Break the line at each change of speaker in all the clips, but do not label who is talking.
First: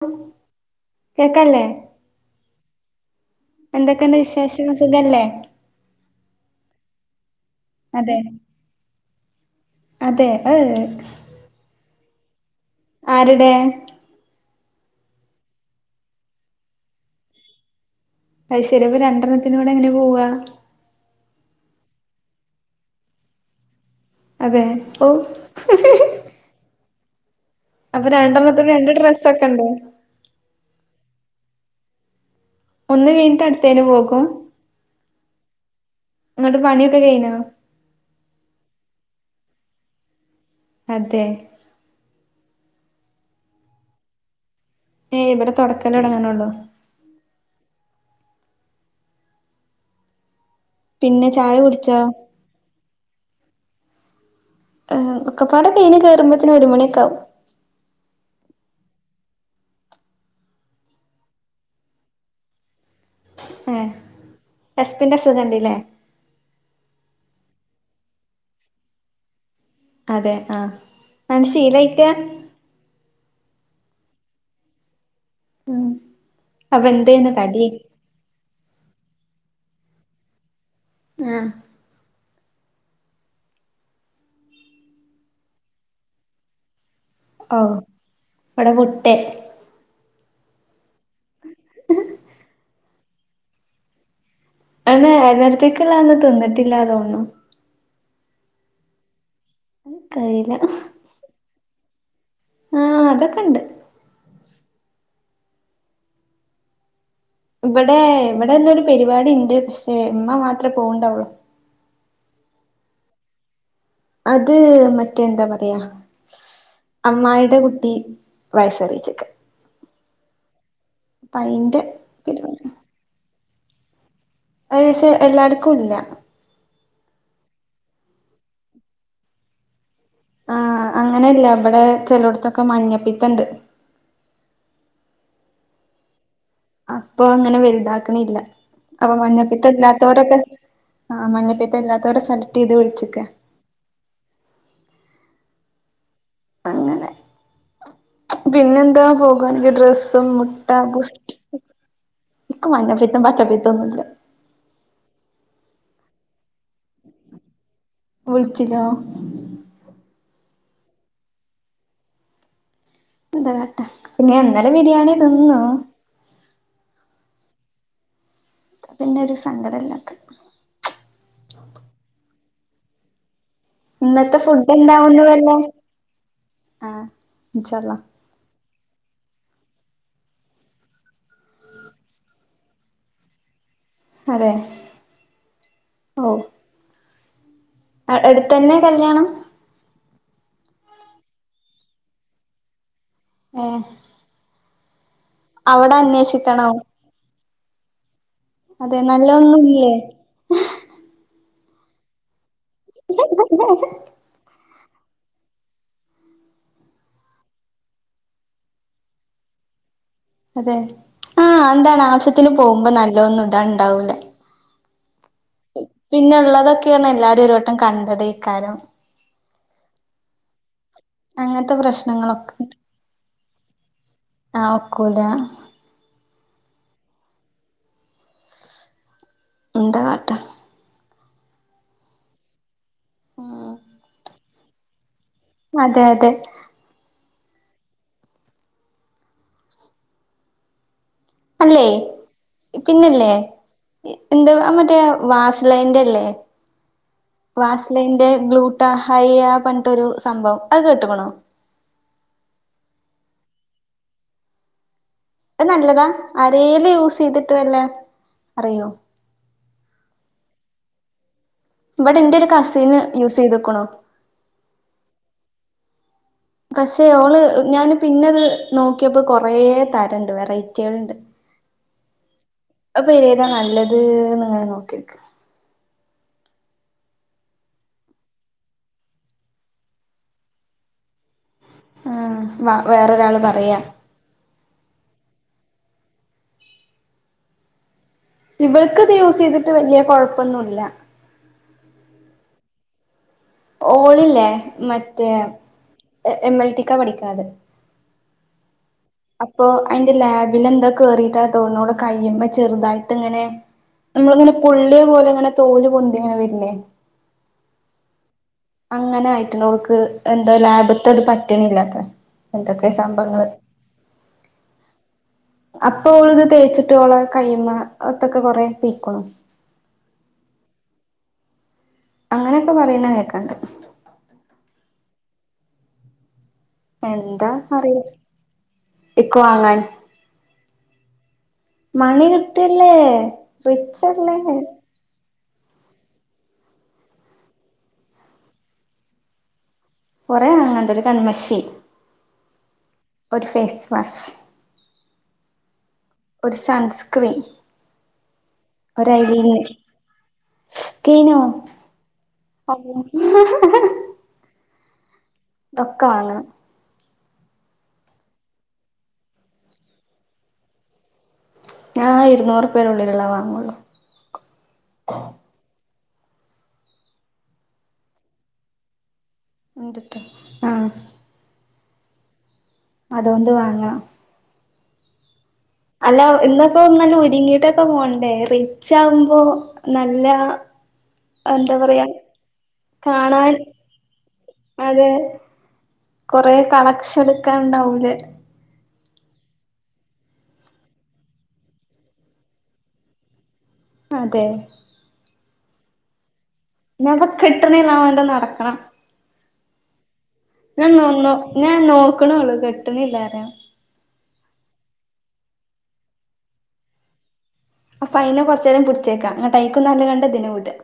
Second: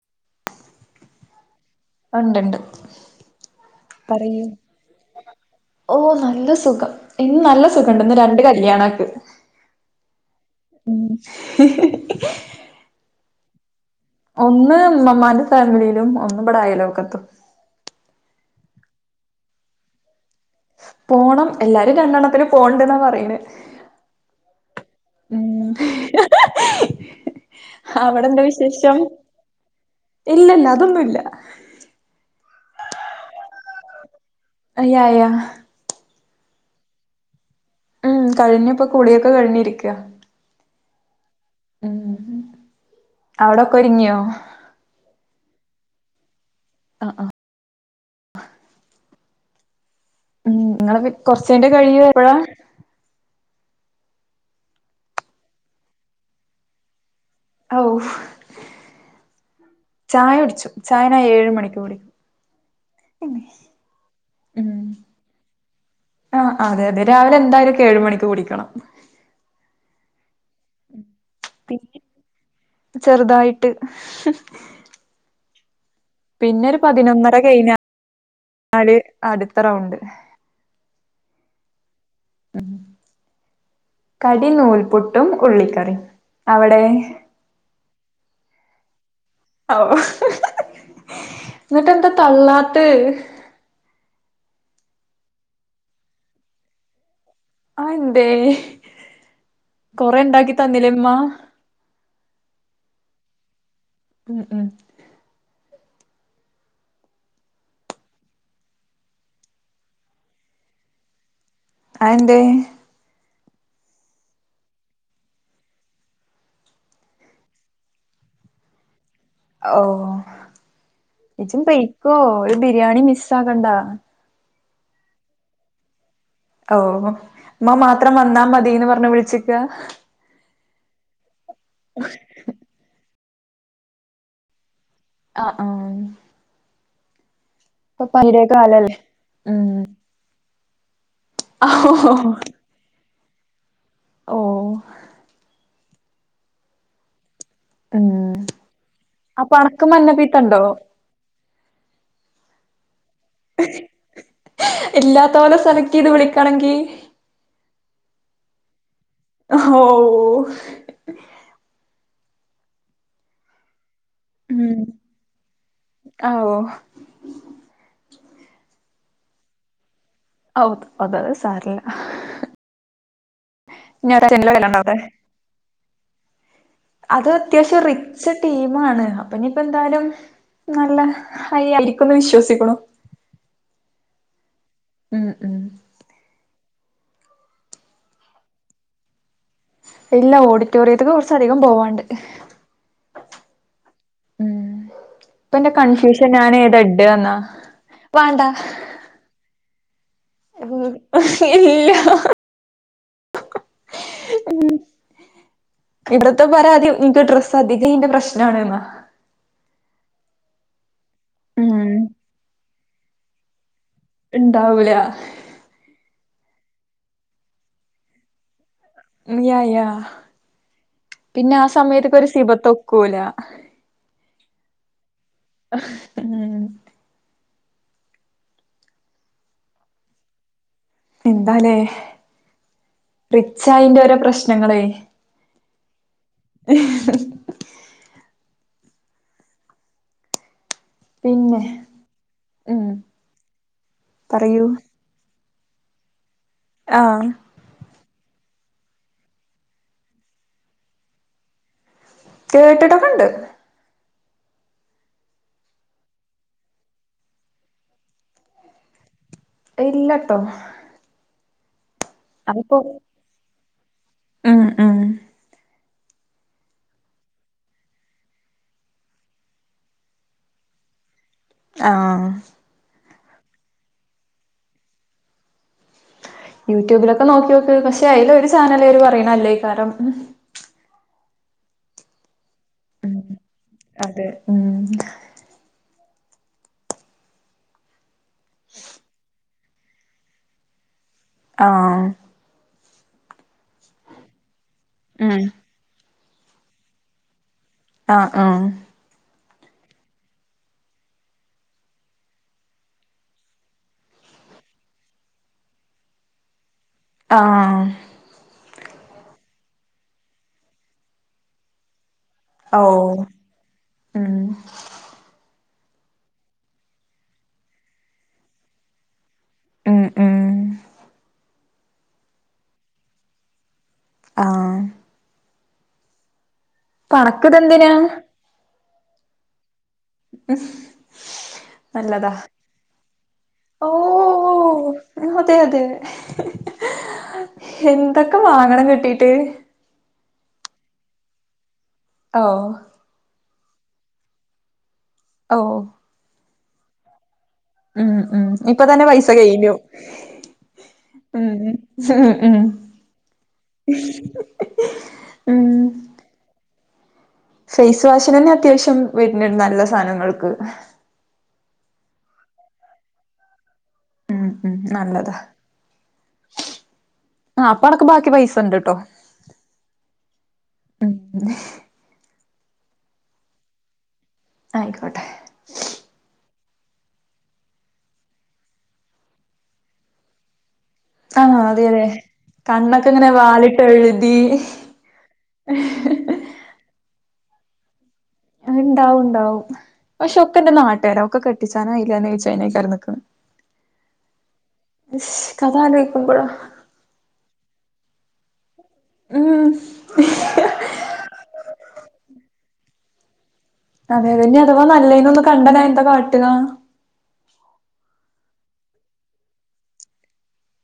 ഹും കേക്കാല്ലേ.
ആ ഉണ്ട് ഉണ്ട്
എന്തൊക്കെയുണ്ട് വിശേഷം സുഖല്ലേ.
ഓ നല്ല സുഖം ഇന്ന് നല്ല സുഖം ഇണ്ട് ഇന്ന്
അതെ
രണ്ട് കല്യാണൊക്ക്.
അതെ [unintelligible]
[inaudible]
ആരുടെ?
ഒന്ന് ഉമ്മമാന്റെ ഫാമിലിയിലും ഒന്ന് ഇവിടെ അയലുവക്കെത്തും.
അത് ശെരി അപ്പോ രണ്ടെണത്തിനും കൂടെ എങ്ങനെ പോവുക.
പോണം എല്ലാരും രണ്ടെണ്ണത്തിന് പോവണ്ടാന്നാ പറയിണെ
അതെ ഓ അപ്പൊ
അവിടെന്താ
രണ്ടെണ്ണത്തിന് രണ്ട്
വിശേഷം
ഡ്രസ്സൊക്കെ ഉണ്ടോ
ഇല്ലല്ല അതൊന്നുംല്ല
ഒന്ന് വീണിട്ട് അടുത്തേന് പോകും
[unintelligible]
ഇങ്ങട്ട് പണിയൊക്കെ കയ്ഞ്ഞോ
ആഹ് കഴിഞ്ഞു ഇപ്പം കുളിയൊക്കെ കഴിഞ്ഞിരിക്കയാ
അതെ
ഉം അവുടൊക്ക ഒരുങ്ങിയോ
ഏയ് ഇവിടെ തൊടക്കല് തൊടങ്ങണൊള്ളു
ആഹ് ആഹ് ഉം ഇങ്ങള് പി
പിന്നെ
കൊറച്ച്
ചായ
കയ്ഞ്ഞ്ട്ടെ
കുടിച്ചോ
കഴിയൂ എപ്പഴാ
ഏ ഒക്കപ്പാടെ കയ്ഞ്ഞ് കേറുമ്പോത്ത്ന് ഒരു മണിയൊക്കാവും
ആവൂ ചായ കുടിച്ചു ചായ ഞാൻ ഏഴ് മണിക്ക് കുടിക്കും
ഏ
ഉം
എസ് [unintelligible] പിൻ്റെ അസുഖണ്ട് ഇല്ലേ
ആഹ് അതെ അതെ രാവിലെ എന്തായാലും ഇൻക് ഏഴുമണിക്ക് കുടിക്കണം
അതെ ആഹ് അതാണ്ട്
പിന്നെ
ശീലായ്ട്ടാ
ചെറുതായിട്ട്
ഉം
പിന്നൊരു
അപ്പൊ എന്തേന്നു
പതിനൊന്നര
കടി
കഴിഞ്ഞാല് അടുത്ത റൗണ്ട്
ആഹ്
ഉം കടി നൂൽപുട്ടും ഉള്ളിക്കറി അവിടേ
ഓ ഇവടെ പുട്ട്
ഓ എന്നിട്ട് എന്താ തള്ളാത്തെ
അയ്ന് എനർജിക്ക്ള്ളന്ന് തിന്നിട്ടില്ലാതോന്നു.
അയെന്തേ
ഇൻക്കറീല
കൊറേണ്ടാക്കി തന്നിലേ ഇമ്മ?
ആഹ് അതൊക്കെണ്ട്.
ഉം ഉം.
ഇവടെ ഇവിടെന്നൊരു പരിപാടി ഇണ്ട് പക്ഷേ ഇമ്മ മാത്രേ പോവ്ണ്ടാവൊള്ളൂ.
അതെന്തേ?
അത് മറ്റേ എന്താ പറയാ അമ്മായിടെ കുട്ടി വയസ്സറീച്ചക്ക.
ഓഹ് ജജ്ജും
അയിന്റെ
പൈക്കോ ഒരു
പരിപാടി
ബിര്യാണി മിസ്സാകണ്ടാ.
അത് പക്ഷെ എല്ലാർക്കുല്ല.
അവൂ ഉമ്മ മാത്രം വന്നാ മതീന്ന് പർഞ്ഞ് വിൾച്ച്ക്ക.
ആഹ് അങ്ങനല്ല ഇവടെ ചെലോട്ത്തൊക്കെ മഞ്ഞപ്പിത്തണ്ട്.
ആഹ് ആഹ്.
അപ്പോ അങ്ങനെ
ഇപ്പൊ
വൽതാക്ക്ണില്ല
പനിയുടെ കാലല്ലേ
അപ്പം
ഉം
മഞ്ഞപ്പിത്തെല്ലാ ത്തോരൊക്കെ ആഹ് മഞ്ഞപ്പിത്തം ഇല്ലാത്തോരൊ സെലക്ട് ചെയ്ത് വിൾച്ചക്കാ.
ഓഹ്.
അങ്ങനെ
ഉം
പിന്നെന്താ
അപ്പൊ
പോകാണെങ്കി
അണക്ക്
ഡ്രസ്സും
മഞ്ഞപ്പീത്തണ്ടോ
മുട്ട ബൂസ്റ്റ്. ഇൻക്ക് മഞ്ഞപ്പിത്തം പച്ചപ്പിത്തൊന്നും ഇല്ല.
ഇല്ലാത്തോലെ സെലക്ട് ചെയ്ത് വിളിക്കണെങ്കി
വിൾച്ചിലോ
ഹോ
എന്താട്ടെ പിന്നെ ഇന്നലെ ബിരിയാണി തിന്നു.
ഓഹ്.
പിന്നെ ഒരു സങ്കടം ഇല്ലാത്തെ.
ഔ അതര സാരല്ല. ഇനി
ഇന്നത്തെ
ഒരച്ഛന്റെ
ഫുഡ്
കയ്യിലുണ്ടോ അവിടെ
എന്താവുന്നു വല്ലേ
അത് അത്യാവശ്യം റി ച്ച് ടീമാണ് അപ്പൊ ഇനിപ്പോ എന്തായാലും നല്ല ഹയ്യായിരിക്കുന്ന് വിശ്വസിക്ക്ണു.
അതേ.
ഉം ഉം
ആഹ് അട്ത്തന്നെ കല്ല്യാണം?
ഇല്ലാ ഓഡിറ്റോറിയത്ത്ക്ക് കൊർച്ച അധികം പോവാണ്ട്.
ഏഹ്.
ഉം ഇപ്പന്റെ
അവിടെ
കൺഫ്യൂഷൻ
അന്വേഷിക്കണോ
ഞാനേതാ ഇണ്ടാന്നാ വാണ്ടാ.
അതെ നല്ല ഒന്നും ഇല്ല്യേ?
ഉം ഇല്ല്യ.
[inaudible]
ഉം ഇവട്ത്തെ പരാതി ഇൻക്ക് ഡ്രസ് അധിക്കയ്ന്റെ പ്രശ്നാണ്ന്നാ.
അതെ ആഹ്
ഉം
എന്താണ് ആവശ്യത്തിന് പോവുമ്പോ നല്ലോന്നും ഇണ്ടാ ഇണ്ടാവൂല.
ഇണ്ടാവൂല.
പിന്നെള്ളതൊക്കേർഞ്ഞാ എല്ലാരും ഒരു വട്ടം കണ്ടതയ്ക്കാരം.
യാ യാ പിന്നെ
അങ്ങനത്തെ
ആഹ് സമയത്തൊര്
പ്രശ്നങ്ങളൊക്കെ
സിബത്ത്
ഉണ്ട്
ഒക്കൂല.
ആഹ് ഒക്കൂല.
ഉം ഉം.
എന്ത കാട്ടാ?
എന്താലേ റിച്ചയിന്റെ ഓരോ പ്രശ്നങ്ങളേ
അതെ അതെ
ഏ പിന്നെ
അല്ലേ
ഉം
പിന്നല്ലേ എന്ത
പറയൂ
മറ്റേ വാസ് - - ലൈൻന്റെ അല്ലേ
ആഹ്
വാസ്ലൈന്റെ ഗ്ലൂട്ട ഹൈ ആ പറഞ്ഞിട്ടൊരു സംഭവം അത് കേട്ടക്കണോ
കേട്ടിട്ടൊക്കെണ്ട്
അത് നല്ലതാ അരേൽ യൂസ് ചെയ്തിട്ട് വല്ല അറിയോ
ഇല്ലട്ടോ
ഇവിടെ എന്റെറെ ഒരു
അതിപ്പോ
കസീന്ന് യൂസ് ചെയ്തക്കണു
ഉം ഉം
പക്ഷെ ഓള് ഞാന് പിന്നെത് നോക്കിയപ്പോ കൊറേ തരംഉണ്ട് വെറൈറ്റികൾ ഉണ്ട് [inaudible]
ആഹ്
അപ്പൊ ഏതാ നല്ലത് നിങ്ങൾ നോക്കിരിക്ക്
യൂട്യൂബിലൊക്കെ നോക്കി നോക്ക് പക്ഷെ അതില് ഒരു ചാനല്കാര് പറയണ അല്ലേ കാ രം
ആഹ് വ വേറൊരാൾ പറയാ
അതെ ഉം
ഇവൾക്കത് യൂസ് ചെയ്തിട്ട് വലിയ കുഴപ്പൊന്നുല്ല
ആഹ്
ഓളില്ലേ മറ്റേ
ഉം
എം എൽ റ്റി ക്കാ പഠിക്കണത്
ആഹ് ആഹ്
അപ്പൊ അതിന്റെ ലാബിൽ എന്തോ കേറിയിട്ടാ തോന്നൂ അവളുടെ കയ്യുമ്മെ ചെറുതായിട്ട് ഇങ്ങനെ നമ്മളിങ്ങനെ പൊള്ളിയ പോലെ ഇങ്ങനെ തോല് പൊന്തിങ്ങനെ വരില്ലേ
ആഹ്
അങ്ങനെയായിട്ട് നമക്ക് എന്താ ലാഭത്ത്ത് പറ്റണില്ലാത്രെ
ഓ
എന്തൊക്കെ സംഭങ്ങള്
ഉം
അപ്പോ ഓള് ഇത് തേച്ചിട്ട് ഓള് കയ്യ്മ ഒത്തൊക്കെ കൊറെപീക്കണു
ഉം ഉം
അങ്ങനെയൊക്കെ പറയുന്ന കേക്കണ്ട്
ആഹ് പ്പഅണക്ഇതെന്തിനാ
ഇക്ക്‌വാങ്ങാൻ മണി
നല്ലതാ
കിട്ടിയല്ലേ റിച്ചല്ലേ
ഓഹ് അതെ അതെ എന്തൊക്കെ വാങ്ങണം കിട്ടീട്ട്
കുറേ വാങ്ങാണ്ട് ഒരു കൺമഷി
ഓഹ്
ഒരു ഫേസ് വാഷ്
ഓഹ്
ഒരു സൺസ്ക്രീൻ
ഉം ഉം ഇപ്പൊ തന്നെ
ഒരു
പൈസ
ഐലീന്
കയ്ഞ്ഞു
സ്കിനോ
ഉം ഉം ഉം ഉം
ഒക്ക വാങ്ങണം
ഫേസ് വാഷനന്നെ അത്യാവശ്യം വര്ന്ണ്ട് നല്ല സാധനങ്ങൾക്ക്
ഞാ ഇരുന്നൂരൂപയേന്റെ ഉള്ളില്ള്ളതേ വാങ്ങോള്ളൂ
ഉം ഉം നല്ലതാ അ അപ്പൊ അണക്ക് ബാക്കി പൈസ ണ്ട്ട്ടോ
ഇണ്ട്ട്ടോ ആഹ്
ഉം
അതോണ്ട് വാങ്ങാം
ആയ്ക്കോട്ടെ
അല്ല ഇന്നപ്പോ നല്ല ഒരുങ്ങിട്ടൊക്കെ പോണ്ടേ റിച്ചാകുമ്പോ നല്ല
ആഹ്
എന്താ
അതെ തെ
പറയാ
കണ്ണൊക്കെ ഇങ്ങനെ
കാണാൻ
വാലിട്ടഴുതി
അതെ കൊറെ കളക്ഷടുക്കാണ്ടാവൂലേ
ഇണ്ടാവുംണ്ടാവും പക്ഷെ ഒക്കെ ന്റെ നാട്ടേര ഒക്കക്കെട്ടിച്ചാനായ്ക്ക്‌നോ ചോയിക്കാനാക്കാരം നിക്ക്‌ണേ
അതെ
അതാലോയിക്കുമ്പോഴ
ഇന്നപ്പ കിട്ടുന്നില്ലാവണ്ട നടക്കണം
ഉം
ഞാൻ നിന്നു ഞാൻ നോക്ക്ണുള്ളു കെട്ടുന്നില്ലാര
അതെ നി അഥവാ നല്ലേ നൊന്ന് കണ്ട ഞാനെന്താ കാട്ടാ
അപ്പൊ അതിനെ കൊറച്ചേരം പിടിച്ചേക്കാം ഇന്നട്ട് അയിക്കും നല്ല കണ്ടതിന് വിടാ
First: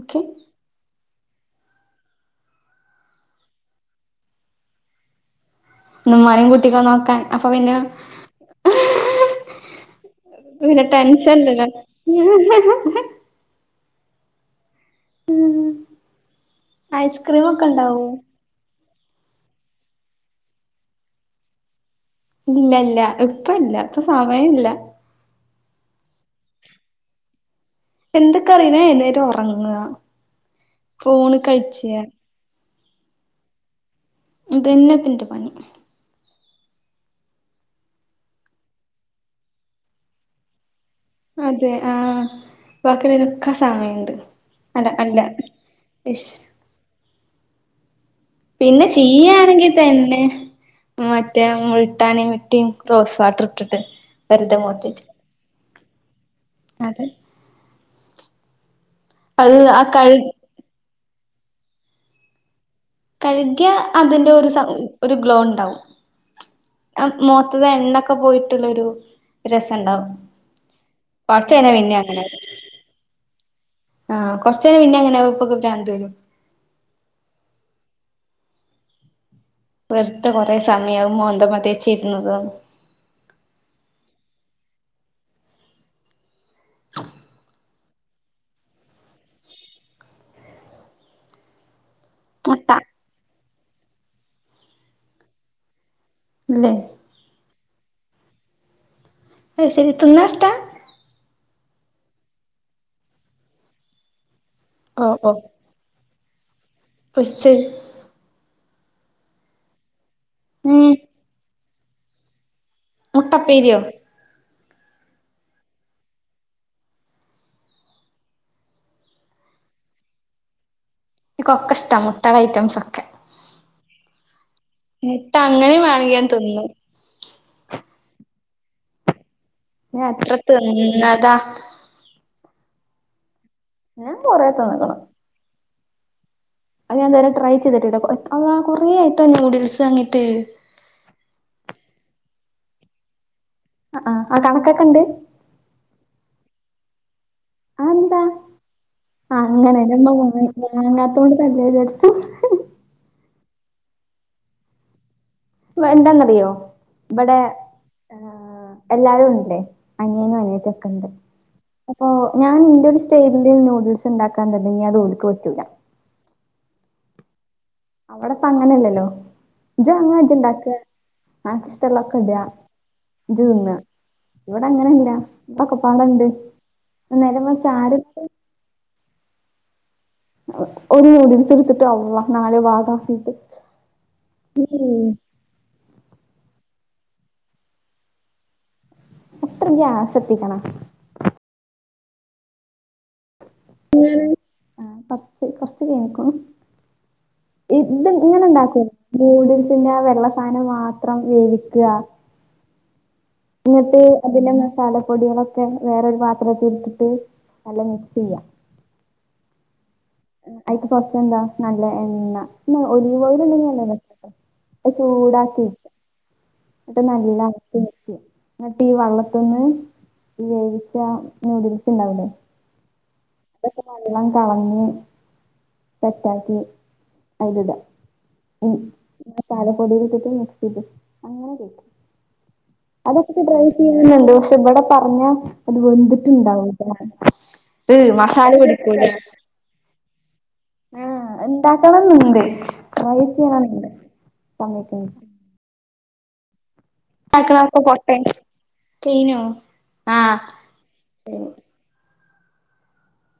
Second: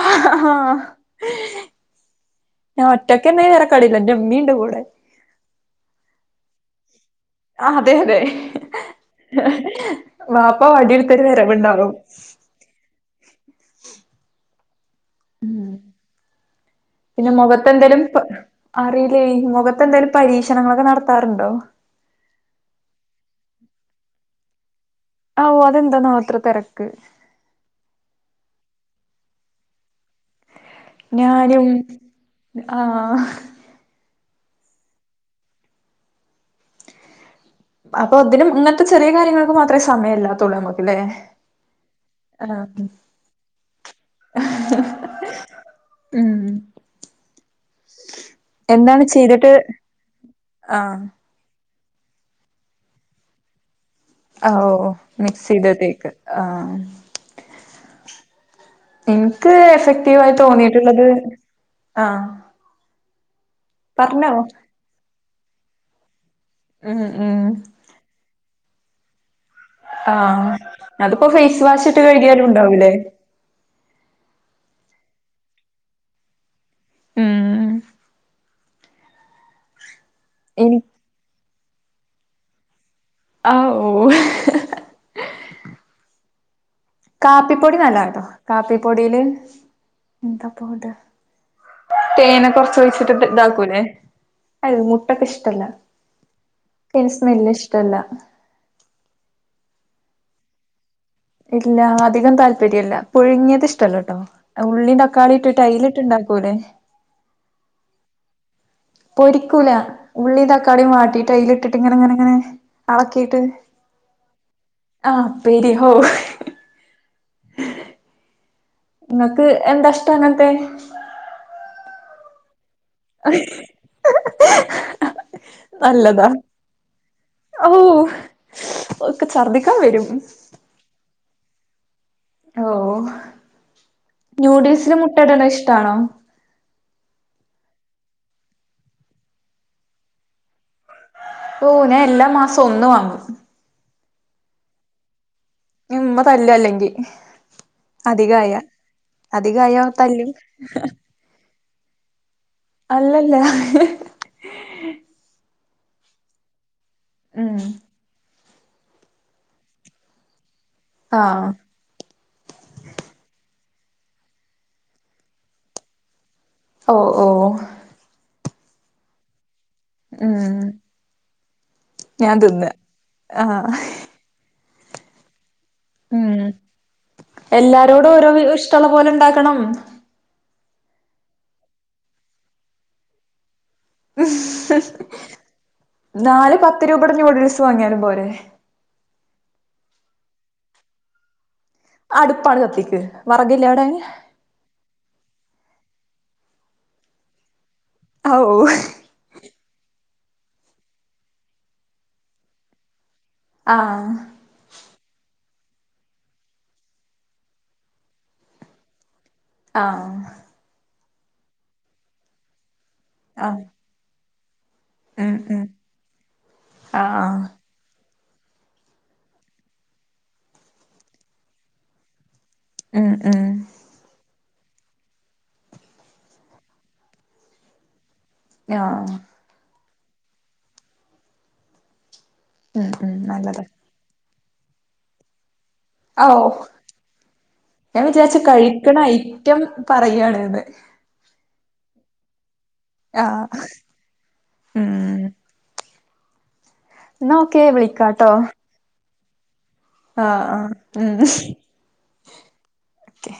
ഓക്കെ
ഞാൻ ഒറ്റക്കന്ത വേറെ കളിം ഇൻ്റെമ്മിണ്ട് കൂടെ
ഇന്നമ്മാനിം കുട്ടിക്കോ നോക്കാൻ അപ്പൊ പിന്നെ
ആഹ് അതെ തെ വാപ്പാ
പിന്നെ
വടിട്ത്തൊരു
ടെൻഷൻല്ലല്ലോ
വരവ്ണ്ടാവും ഉം പിന്നെ
ഐസ്ക്രീം ഒക്കെ
മുഖത്തെന്തേലും
ഉണ്ടാവോ
അറിയില്ലേ മുഖത്തെന്തേങ്കിലും പരീക്ഷണങ്ങളൊക്കെ നടത്താറുണ്ടോ
ഇല്ല ഇല്ല ഇപ്പല്ല ഇപ്പൊ സമയല്ല്യ
അവോ അതെന്താണാവോ ഇത്ര തെരക്ക്
എന്തക്കറീല്ല ഞാ എന്നെറ്റ് ഒറങ്ങ
ഞാനും ആഹ്
ഇതന്നെപ്പൻ്റെ പണി
അപ്പൊ ഇതിലും ഇങ്ങൻത്ത ചെറിയ കാര്യങ്ങൾക്ക് മാത്രമേ സമയംമല്ലാത്തുള്ളൂ അമ്മക്ക്‌ല്ലേ
അതെ ആഹ് ബാക്കിള്ളീനോക്കെ സമയണ്ട് അല്ല അല്ല യ്ശ്
ഉം [inaudible]
പിന്നെ
ചെയ്തിട്ട്
ചിയ്യയാണെങ്കിൽ തന്നെ
ആഹ്
മ മറ്റ മുൾട്ടാന മുൾട്ടിം റോസ് വാട്ടർ ഇട്ടിട്ട് വെറുതെ
ഓ
മോത്തേച്ച്
മിക്സ് ചെയ്ത തേക്ക ആ
അതെ
എനിക്ക്
അത് ആ കഴു
എഫക്റ്റീവ് ആയി തോന്നിട്ടുള്ളത് ആഹ്
കഴുകിയ അതിന്റെ
പറഞ്ഞോ
ഒരു ഒരു ഗ്ലോ ഉണ്ടാവും
ഉം
അ
ഉം
മൂഖത്ത് തേഎണ്ണ ഒക്കെ പോയിട്ടുള്ളരു രസണ്ടാവും
ആഹ് അതിപ്പോ ഫേസ്
കൊറച്ചയ്ന്ന
വാഷ്
പിന്ന
ഇട്ട്
അങ്ങനെ
കഴുകിയാലും ഉണ്ടാവൂലേ
ആ കൊറച്ച യ്ന്നാ പിന്നെ ഇങ്ങനെ ഉപ്പൊക്കൂട്ടിങ്ങത് വരും
ഉം
വെറുത്തെ കൊറെ
എനി
സമയവും മോന്ത മെ തിേച്ചിരുന്നുന്നത്
അ ഓ ഓ
ആ [unintelligible] [inaudible]
കാപ്പിപ്പൊടി നല്ലതാൺട്ടോ കാപ്പിപ്പൊടില് എന്താപ്പൊ ടാ തേന്
മുട്ട
കൊർച്ചൊയ്ച്ച്ട്ട് ത് ഇതാക്കൂല്ലേ അത് മുട്ട ക്ക് ഇഷ്ടല്ല
ഇല്ലെ
ൻക്കയ് സ്മെല്ലിഷ്ടല്ല
അത് ശെരി തിന്നാഷ്ട
ഇല്ല അധികം താല്പര്യല്ല പുഴുങ്യേത് ഇഷ്ടല്ലട്ടോ ഉള്ളിയും
ഓഹ്
തക്കാളീം
ഓഹ്
ട്ട്ട്ട് അയിലിട്ട്ണ്ടാക്കൂല്ലേ
പൊരിച്ചത്
പൊരിക്കൂല ഉള്ളീം തക്കാളീം
ഉം
വാട്ടീട്ട് അയ്ല്ട്ട്ട്ട് ഇങ്ങനെ ങ്ങനെ ങ്ങനെ എളക്കീട്ട്
മുട്ടപ്പേരിയോ
ആഹ് പ്പേരി ഹോ ഇങ്ങക്ക് എന്താഷ്ടം അങ്ങൻത്തെ
ഇൻക്കൊക്കെഷ്ട മുട്ടാളെ ഐറ്റംസൊക് മുട്ട അങ്ങനിം വേണെങ്കി ഞാൻ തിന്നും
അ വൂ ഓ ക്ക് ചർദി
ഞാ എത്ര തിന്നതാ
ഓ
ഞാൻ കൊറേ തിന്ന്ക്ക്ണ്
ന്യൂഡിൽസില് മുട്ടട്ണത് ഇഷ്ടാണോ
അത് ഞാനിതുവരെ ട്രൈ ചെയ്തിട്ടില്ല ആ കൊറേ ആയിട്ടോ ന്യൂഡിൽസ് വാങ്ങീട്ട്
ഓ ഞാൻ എല്ലാ മാസം ഒന്ന് വാങ്ങും
ആ ആ അ കണക്കൊക്കെ ണ്ട്
ഞ്ഞി മ്മ തല്ലും അല്ലെങ്കി
അതെന്താ
അധികായ
ആഹ്
അധികായ
അങ്ങനെ എന്റെ
തല്ലും
ഉമ്മ [unintelligible]
അല്ലല്ല
വ എന്താന്നറിയോ ഇവടെ
ഉം
ആഹ് എല്ലാരുണ്ട് അനിയനും അനിയത്തൊക്കെണ്ട്
ആഹ്
അപ്പൊ ഞാൻ ഇന്റൊരു സ്റ്റെലില് നൂഡിൽസ്ണ്ടാക്കാൻ തൊടങ്ങ്യ അത് ഓൽക്ക് പറ്റൂല്ല
ഓ ഓ
അവടെപ്പങ്ങനല്ലല്ലോ ജ ങ്ങ ജ്ജ്‌
ഉം
ണ്ടാക്ക അൻക്ക് ഇഷ്ടള്ളതൊക്കെ
ഞാൻ
ടാ
തിന്ന
ജ്
ആഹ്
തിന്നാ ഇവടെ അങ്ങനല്ല പ്പക്കെ പ്പാടണ്ട്
ഉം
ന്ന നേരെ മറിച്ച് ആരെട്ത്തും -
ഷ്ള്ള പോലെ ണ്ടാക്കണം
ഒരു ന്യൂഡിൽസ്ട്ത്ത് അല്ലാഹ് നാല് ഭാഗാക്കീട്ട്
നാല് പത്ത് രൂപേടെ ന്യൂഡിൽസ് വാങ്യാലും പോരെ
എത്ര ഗ്യാസത്തിക്കണം
അട്പ്പാണ്ട് കത്തിക്ക് വറകില്ലവടെ
ആഹ് കൊർച്ച് കൊർച്ച് കയ്ഞ്ക്കുണു ഇത്
ഔ
ഇങ്ങനെ ഉണ്ടാക്കും നൂഡിൽസിന്റെ ആ വെള്ള സാനം മാത്രം വേവിക്ക ന്ന്ട്ട്
ആഹ്
അതിലെ മസാല പൊടിയാളൊക്കെ വേറൊരു പാത്രത്തിലിട്ട്ട്ട് നല്ലം മിക്സെയ്യ
ആഹ്
അയ്ക്ക് കൊർച്ചെന്താ നല്ല എണ്ണ ന്ന ഒലീവോയില്
ആഹ്
ണ്ടെങ്കി നല്ലത അത്
ഉം ഉം
ചൂടാക്കിയൊയ്ക്യ അപ്പൊ നല്ല
ആഹ്
[unintelligible] ന്ന്ട്ടീ വള്ളത്ത്ന്ന് വേവിച്ച നൂഡിൽസ് ഇണ്ടാവില്ലെ
ആഹ് ആഹ്
ഇതൊക്കെ നല്ലം കളഞ്ഞ് സെറ്റാക്കി അതിലിട
ആഹ്.
മസാലപ്പൊടിയിൽ ഇട്ടിട്ട് മിക്സ് ചെയ്ത് അങ്ങനെ കഴിക്ക.
ഉം ഉം
അതൊക്കെ,
നല്ലതാ
[unintelligible] പക്ഷെ ഇവിടെ പറഞ്ഞാ അത്
ഓ
വെന്തിട്ടുണ്ടാവി [unintelligible]
ഞാൻ വിചാരിച്ച് കഴിക്ക്ണ ഐറ്റം പറയാണ്ന്ന്.
ആഹ്, എണ്ടാക്കണംന്ന്ണ്ട്, ട്രൈ
ആഹ്
ചെയ്യണന്നുണ്ട്. സമ
ഉം
[unintelligible]
എന്നാ ഓക്കെ
താക്കളാക്ക
വിളിക്കാട്ടോ
പൊട്ടൻസ് കഴിഞ്ഞോ?
ആഹ് ആഹ്, ഉം ഉം. ഓക്കെ.